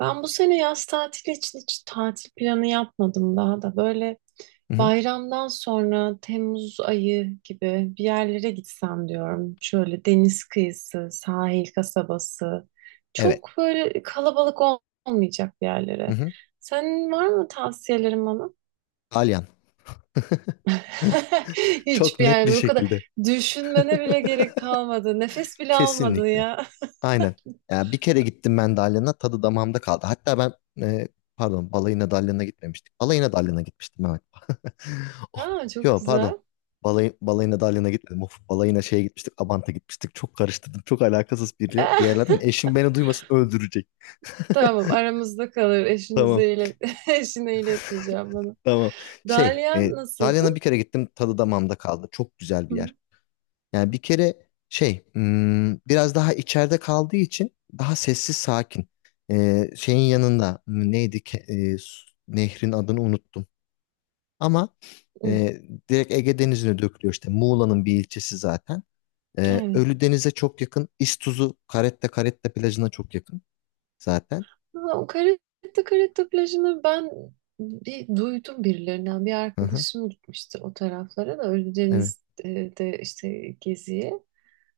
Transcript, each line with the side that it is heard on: right: Ben bu sene yaz tatili için hiç tatil planı yapmadım daha da. Böyle
left: Hı hı.
right: bayramdan sonra Temmuz ayı gibi bir yerlere gitsem diyorum. Şöyle deniz kıyısı, sahil kasabası.
left: Evet.
right: Çok böyle kalabalık olmayacak bir
left: Hı
right: yerlere.
left: hı.
right: Senin var mı tavsiyelerin bana?
left: Dalyan. Çok
right: Hiçbir
left: net
right: yer
left: bir
right: mi? Bu kadar
left: şekilde.
right: düşünmene bile gerek kalmadı. Nefes bile almadın
left: Kesinlikle.
right: ya.
left: Aynen. Ya bir kere gittim ben Dalyan'a, tadı damağımda kaldı. Hatta ben e, pardon, balayına Dalyan'a gitmemiştik. Balayına Dalyan'a gitmiştim, evet. Oh,
right: Aa, çok
left: yo pardon.
right: güzel.
left: Balayına Dalyan'a gitmedim. Of, balayına şeye gitmiştik. Abant'a gitmiştik. Çok karıştırdım. Çok alakasız bir yerlerden. Eşim beni duymasın, öldürecek.
right: Tamam, aramızda kalır.
left: Tamam,
right: Eşinize ilet eşine iletmeyeceğim bana.
left: tamam. Şey
right: Dalyan
left: e,
right: nasıldı?
left: Dalyan'a bir kere gittim. Tadı damağımda kaldı. Çok güzel bir yer.
right: Hı,
left: Yani bir kere şey, biraz daha içeride kaldığı için daha sessiz sakin. Şeyin yanında, neydi ki, nehrin adını unuttum. Ama
right: hı,
left: e, direkt Ege Denizi'ne dökülüyor, işte Muğla'nın bir ilçesi zaten.
right: evet.
left: Ölüdeniz'e çok yakın. İztuzu Caretta Caretta plajına çok yakın zaten.
right: Ama o Caretta Caretta plajını ben bir duydum birilerinden. Bir
left: Hı hı,
right: arkadaşım gitmişti o taraflara da,
left: evet.
right: Ölüdeniz'de işte geziye.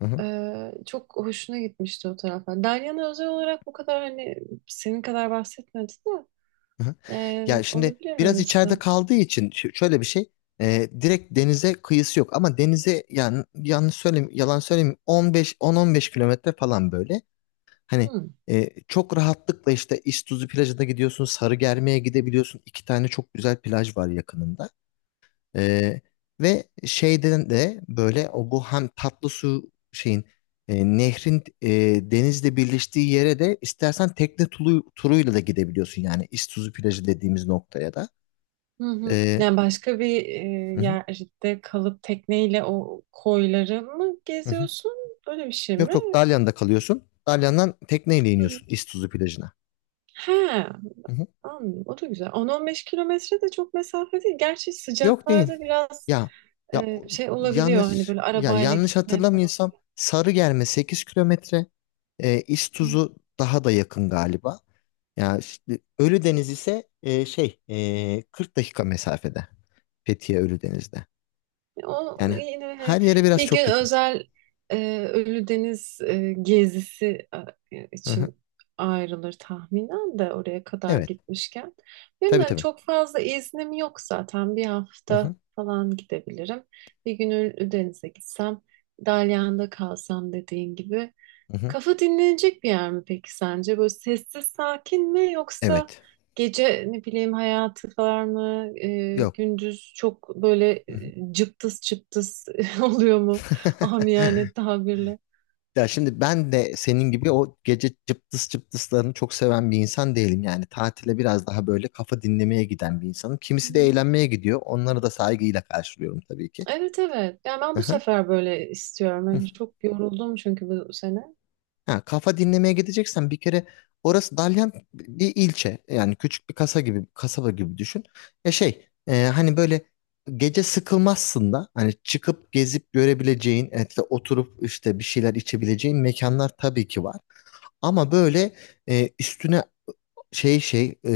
left: Hı hı.
right: Çok hoşuna gitmişti o taraflar. Dalyan'a özel olarak bu kadar hani senin kadar bahsetmedi de
left: Hı hı. Ya şimdi
right: olabilir
left: biraz içeride
right: orası.
left: kaldığı için şöyle bir şey, direkt denize kıyısı yok ama denize, yani yanlış söyleyeyim, yalan söyleyeyim, 15 10-15 kilometre falan böyle. hani
right: Hı.
left: e, çok rahatlıkla işte İztuzu plajına gidiyorsun, Sarıgerme'ye gidebiliyorsun. İki tane çok güzel plaj var yakınında. ee, Ve şeyden de, böyle o bu, hem tatlı su şeyin, nehrin, denizle birleştiği yere de istersen tekne turuyla da gidebiliyorsun, yani İztuzu plajı dediğimiz noktaya da.
right: Hı hı.
left: Ee,
right: Yani başka bir
left: hı hı,
right: yerde kalıp tekneyle o koyları mı
left: hı hı.
right: geziyorsun? Öyle bir şey
left: Yok
right: mi?
left: yok, Dalyan'da kalıyorsun. Dalyan'dan tekneyle
right: Hı hı.
left: iniyorsun İztuzu plajına.
right: He,
left: Hı hı.
right: anladım. O da güzel. 10-15 kilometre de çok mesafe değil. Gerçi
left: Yok değil.
right: sıcaklarda biraz
left: Ya ya o-
right: şey olabiliyor. Hani
left: yanlış
right: böyle
left: ya
right: arabayla
left: yanlış
right: gitme falan.
left: hatırlamıyorsam, Sarıgerme 8 kilometre. İztuzu daha da yakın galiba. Ya işte Ölüdeniz ise şey, 40 dakika mesafede. Fethiye Ölüdeniz'de.
right: O
left: Yani
right: yine hani
left: her yere biraz
right: bir gün
left: çok yakın.
right: özel Ölüdeniz gezisi
left: Hı hı.
right: için ayrılır tahminen de oraya kadar
left: Evet.
right: gitmişken. Benim
left: Tabii
right: hani
left: tabii.
right: çok fazla iznim yok zaten. Bir
left: Hı
right: hafta
left: hı.
right: falan gidebilirim. Bir gün Ölüdeniz'e gitsem, Dalyan'da kalsam dediğin gibi.
left: Hı hı.
right: Kafa dinlenecek bir yer mi peki sence? Böyle sessiz sakin mi, yoksa
left: Evet.
right: gece ne bileyim hayatı var mı?
left: Yok.
right: Gündüz çok böyle
left: Hı hı.
right: cıptız cıptız oluyor mu? Amiyane tabirle.
left: Ya şimdi ben de senin gibi o gece cıptıs cıptıslarını çok seven bir insan değilim. Yani tatile biraz daha böyle kafa dinlemeye giden bir insanım.
right: Hı
left: Kimisi de
right: hı.
left: eğlenmeye gidiyor. Onları da saygıyla karşılıyorum tabii ki.
right: Evet, evet. Yani ben
left: Hı
right: bu
left: hı.
right: sefer böyle istiyorum. Yani çok yoruldum çünkü bu sene.
left: Ha, kafa dinlemeye gideceksen bir kere orası Dalyan bir ilçe. Yani küçük bir kasaba gibi düşün. Ya şey, hani böyle gece sıkılmazsın da hani çıkıp gezip görebileceğin, etle oturup işte bir şeyler içebileceğin mekanlar tabii ki var. Ama böyle, üstüne şey ,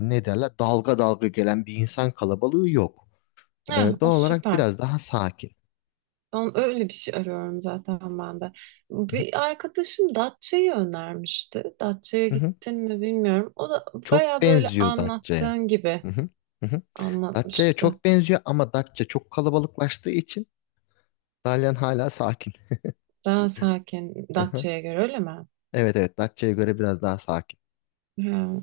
left: ne derler, dalga dalga gelen bir insan kalabalığı yok. E,
right: Ha, o
left: Doğal olarak
right: süper.
left: biraz daha sakin.
right: Ben öyle bir şey arıyorum zaten ben de. Bir arkadaşım Datça'yı önermişti. Datça'ya gittin mi bilmiyorum. O da
left: Çok
right: baya böyle
left: benziyor Datça'ya.
right: anlattığın gibi
left: Hı hı, hı hı. Datça'ya
right: anlatmıştı.
left: çok benziyor ama Datça çok kalabalıklaştığı için Dalyan hala sakin.
right: Daha sakin
left: Hı hı.
right: Datça'ya göre, öyle mi?
left: Evet evet, Datça'ya göre biraz daha sakin.
right: Ha.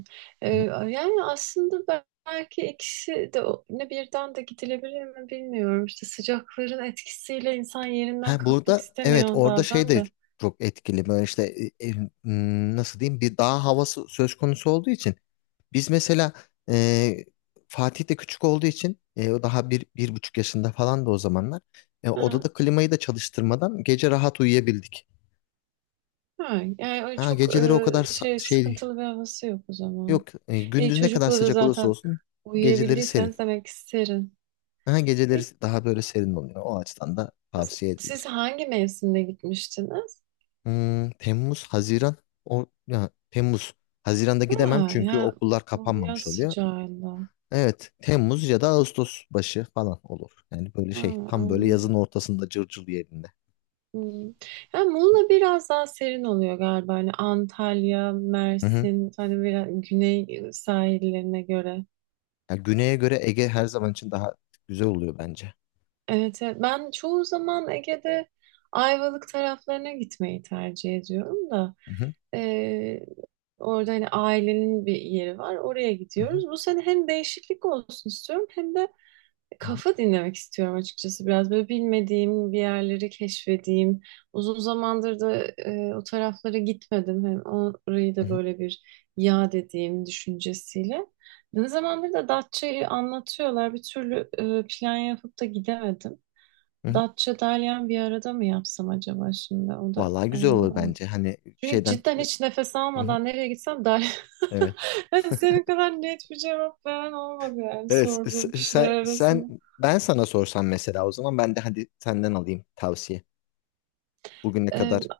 right: Ee,
left: Hı hı.
right: yani aslında belki ikisi de ne birden de gidilebilir mi bilmiyorum. İşte sıcakların etkisiyle insan yerinden
left: Ha
right: kalkmak
left: burada evet,
right: istemiyor
left: orada şey
right: bazen
left: de
right: de.
left: çok etkili, böyle işte e, e, nasıl diyeyim, bir dağ havası söz konusu olduğu için biz mesela, e, Fatih de küçük olduğu için, o daha 1,5 yaşında falan da o zamanlar,
right: Ha.
left: odada klimayı da çalıştırmadan gece rahat uyuyabildik.
right: Ha. Yani öyle
left: Ha
right: çok
left: geceleri o kadar
right: şey, sıkıntılı bir havası yok o zaman.
left: Yok, gündüz ne kadar
right: Çocuklara
left: sıcak olursa
right: zaten
left: olsun geceleri serin.
right: uyuyabildiyseniz demek ki serin.
left: Aha, geceleri
right: E,
left: daha böyle serin oluyor. O açıdan da tavsiye
right: siz
left: edilir.
right: hangi mevsimde gitmiştiniz?
left: Temmuz, Haziran. O, ya, Temmuz. Haziran'da
right: Ha,
left: gidemem çünkü
right: ya
left: okullar
right: o yaz
left: kapanmamış oluyor.
right: sıcağında.
left: Evet, Temmuz ya da Ağustos başı falan olur. Yani böyle
right: Ha,
left: şey, tam böyle
right: anladım.
left: yazın ortasında, cırcır yerinde.
right: Hmm. Ya Muğla biraz daha serin oluyor galiba. Hani Antalya,
left: Hı hı.
right: Mersin, hani biraz güney sahillerine göre.
left: Ya, güneye göre Ege her zaman için daha güzel oluyor bence.
right: Evet, evet. Ben çoğu zaman Ege'de Ayvalık taraflarına gitmeyi tercih ediyorum da
left: Hı hı.
right: e, orada hani ailenin bir yeri var, oraya
left: Hı hı.
right: gidiyoruz. Bu sene hem değişiklik olsun istiyorum, hem de
left: Hı hı.
right: kafa dinlemek istiyorum. Açıkçası biraz böyle bilmediğim bir yerleri keşfedeyim. Uzun zamandır da o taraflara gitmedim, hem orayı da böyle bir yad edeyim düşüncesiyle. Ne zamandır da Datça'yı anlatıyorlar, bir türlü plan yapıp da gidemedim.
left: Hı hı.
right: Datça Dalyan bir arada mı yapsam acaba şimdi? O da
left: Vallahi güzel olur bence. Hani
right: çünkü
left: şeyden.
right: cidden hiç nefes
left: Hı hı.
right: almadan nereye gitsem Dalyan.
left: Evet.
right: Yani senin kadar net bir cevap veren olmadı yani
left: Evet, s-
right: sorduğum kişiler
left: sen, sen
right: arasında.
left: ben sana sorsam mesela o zaman ben de hadi senden alayım tavsiye. Bugüne
right: E,
left: kadar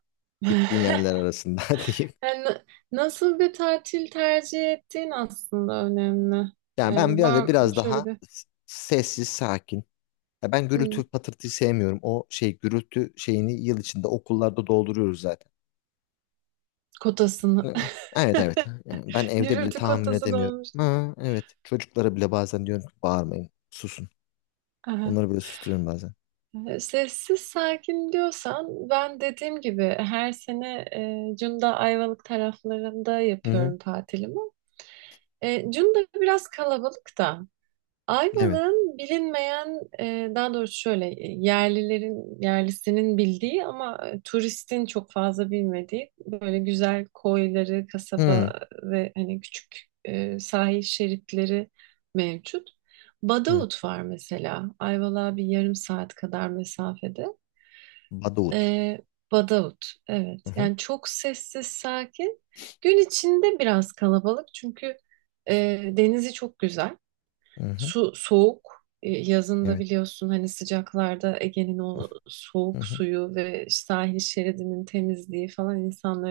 left: gittiğin yerler arasında diyeyim.
right: yani nasıl bir tatil tercih ettiğin aslında önemli.
left: Yani ben
right: Var
left: böyle
right: mı
left: biraz
right: şöyle
left: daha
right: bir
left: sessiz, sakin. Ya ben
right: hmm,
left: gürültü patırtıyı sevmiyorum. O şey gürültü şeyini yıl içinde okullarda dolduruyoruz zaten.
right: kotasını.
left: Hı, evet evet. Yani ben evde bile
right: Gürültü
left: tahammül
right: kotası da
left: edemiyorum.
right: olmuştu.
left: Ha, evet. Çocuklara bile bazen diyorum ki bağırmayın, susun. Onları böyle susturuyorum bazen.
right: Sessiz sakin diyorsan, ben dediğim gibi her sene Cunda Ayvalık taraflarında
left: Hı hı.
right: yapıyorum tatilimi. Cunda biraz kalabalık da.
left: Evet.
right: Ayvalık'ın bilinmeyen, daha doğrusu şöyle yerlilerin, yerlisinin bildiği ama turistin çok fazla bilmediği böyle güzel koyları,
left: Hı,
right: kasaba ve hani küçük sahil şeritleri mevcut.
left: evet.
right: Badavut var mesela. Ayvalık'a bir yarım saat kadar mesafede.
left: Badavut.
right: E, Badavut, evet.
left: Hı hı.
right: Yani çok sessiz, sakin. Gün içinde biraz kalabalık çünkü e, denizi çok güzel.
left: Hı hı.
right: Su soğuk. Yazında
left: Evet.
right: biliyorsun, hani sıcaklarda Ege'nin o
left: Hı
right: soğuk
left: hı.
right: suyu ve sahil şeridinin temizliği falan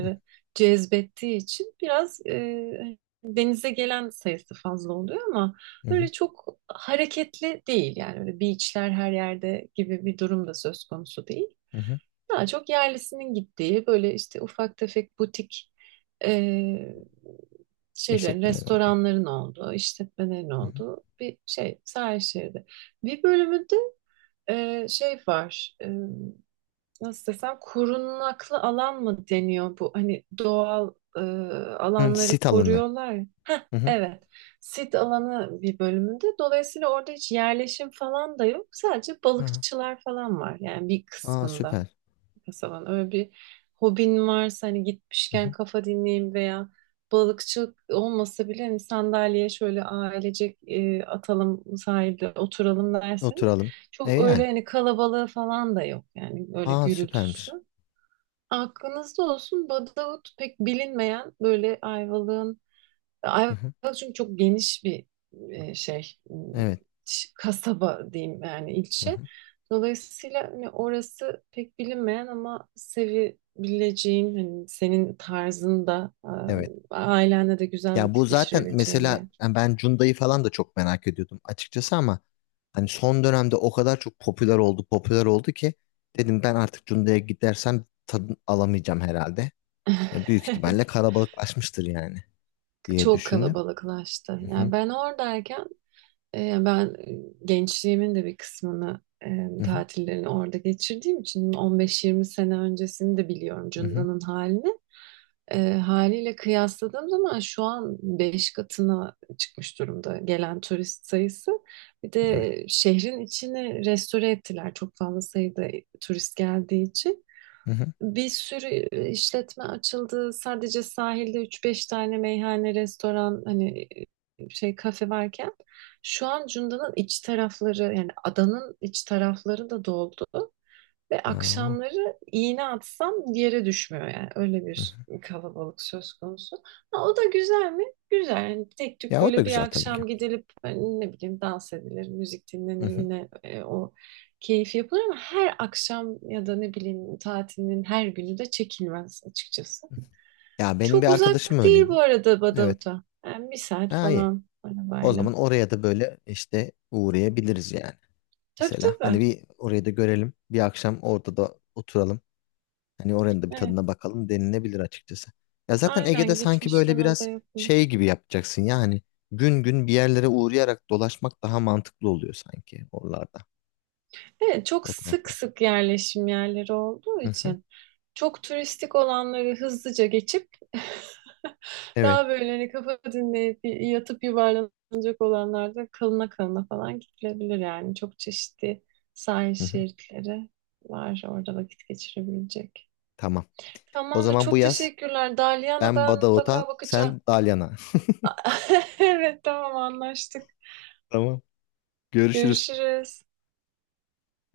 left: Hı hı.
right: cezbettiği için biraz hani denize gelen sayısı fazla oluyor ama
left: Hı hı.
right: öyle çok hareketli değil. Yani öyle beachler her yerde gibi bir durum da söz konusu değil.
left: Hı hı.
right: Daha çok yerlisinin gittiği böyle işte ufak tefek butik e, şeylerin,
left: İşletmeleri oldu.
right: restoranların olduğu, işletmelerin
left: Hı hı.
right: olduğu bir şey sahil şeridi. Bir bölümünde şey var, nasıl desem, korunaklı alan mı deniyor bu? Hani doğal
left: Hı,
right: alanları
left: sit alanı.
right: koruyorlar ya.
left: Hı hı.
right: Evet, sit alanı bir bölümünde. Dolayısıyla orada hiç yerleşim falan da yok. Sadece
left: Aha.
right: balıkçılar falan var yani bir
left: Aa,
right: kısmında
left: süper.
right: falan. Öyle bir hobin varsa hani
left: Hı
right: gitmişken
left: hı.
right: kafa dinleyeyim, veya balıkçılık olmasa bile hani sandalyeye şöyle ailecek atalım sahilde oturalım derseniz,
left: Oturalım. E
right: çok
left: yani.
right: öyle hani kalabalığı falan da yok yani, öyle
left: Aa,
right: gürültüsü.
left: süpermiş.
right: Aklınızda olsun Badavut, pek bilinmeyen böyle Ayvalık'ın.
left: Hı
right: Ayvalık
left: hı.
right: çünkü çok geniş bir şey
left: Evet.
right: kasaba diyeyim yani,
left: Hı
right: ilçe.
left: hı.
right: Dolayısıyla hani orası pek bilinmeyen ama sevebileceğin, hani senin tarzında
left: Evet.
right: ailenle de güzel
left: Ya
right: vakit
left: bu zaten
right: geçirebileceğin bir
left: mesela,
right: yer.
left: yani ben Cunda'yı falan da çok merak ediyordum açıkçası, ama hani son dönemde o kadar çok popüler oldu, popüler oldu ki dedim ben artık Cunda'ya gidersem tadını alamayacağım herhalde. Yani büyük ihtimalle kalabalıklaşmıştır yani, diye
right: Çok
left: düşündüm.
right: kalabalıklaştı.
left: Hı hı.
right: Yani ben oradayken ben gençliğimin de bir kısmını,
left: Hı hı.
right: tatillerini orada geçirdiğim için 15-20 sene öncesini de biliyorum
left: Hı hı.
right: Cunda'nın halini. Haliyle kıyasladığım zaman şu an 5 katına çıkmış durumda gelen turist sayısı. Bir
left: Evet.
right: de şehrin içini restore ettiler çok fazla sayıda turist geldiği için.
left: Hı hı.
right: Bir sürü işletme açıldı. Sadece sahilde üç beş tane meyhane, restoran, hani şey kafe varken şu an Cunda'nın iç tarafları, yani adanın iç tarafları da doldu. Ve
left: Aa.
right: akşamları iğne atsam yere düşmüyor yani. Öyle
left: Hı
right: bir
left: hı.
right: kalabalık söz konusu. Ha, o da güzel mi? Güzel. Yani tek tük
left: Ya o da
right: böyle bir
left: güzel tabii ki.
right: akşam gidilip hani ne bileyim dans edilir, müzik
left: Hı
right: dinlenir,
left: hı.
right: yine o keyif yapılır, ama her akşam ya da ne bileyim tatilin her günü de çekilmez açıkçası.
left: Ya benim bir
right: Çok
left: arkadaşım
right: uzak değil bu
left: öyleydi.
right: arada
left: Evet.
right: Badavut'a. Yani bir saat
left: Ha iyi.
right: falan
left: O
right: arabayla.
left: zaman oraya da böyle işte uğrayabiliriz yani.
right: Tabii,
left: Mesela
right: tabii.
left: hani bir orayı da görelim. Bir akşam orada da oturalım. Hani oranın da bir
right: Evet.
left: tadına bakalım denilebilir açıkçası. Ya zaten Ege'de
right: Aynen,
left: sanki böyle
right: gitmişken o da
left: biraz
right: yapılır.
left: şey gibi yapacaksın yani. Gün gün bir yerlere uğrayarak dolaşmak daha mantıklı oluyor sanki oralarda.
right: Evet, çok
left: O
right: sık
left: taraflarda.
right: sık yerleşim yerleri olduğu
left: Hı hı.
right: için çok turistik olanları hızlıca geçip
left: Evet.
right: daha böyle hani kafa dinleyip yatıp yuvarlanacak olanlarda kalına kalına falan gidilebilir yani. Çok çeşitli sahil
left: Hı hı.
right: şeritleri var orada vakit geçirebilecek.
left: Tamam. O
right: Tamam da,
left: zaman bu
right: çok
left: yaz
right: teşekkürler. Dalyan'a
left: ben
right: ben mutlaka
left: Badavut'a,
right: bakacağım.
left: sen Dalyan'a.
right: Evet, tamam, anlaştık.
left: Tamam. Görüşürüz.
right: Görüşürüz.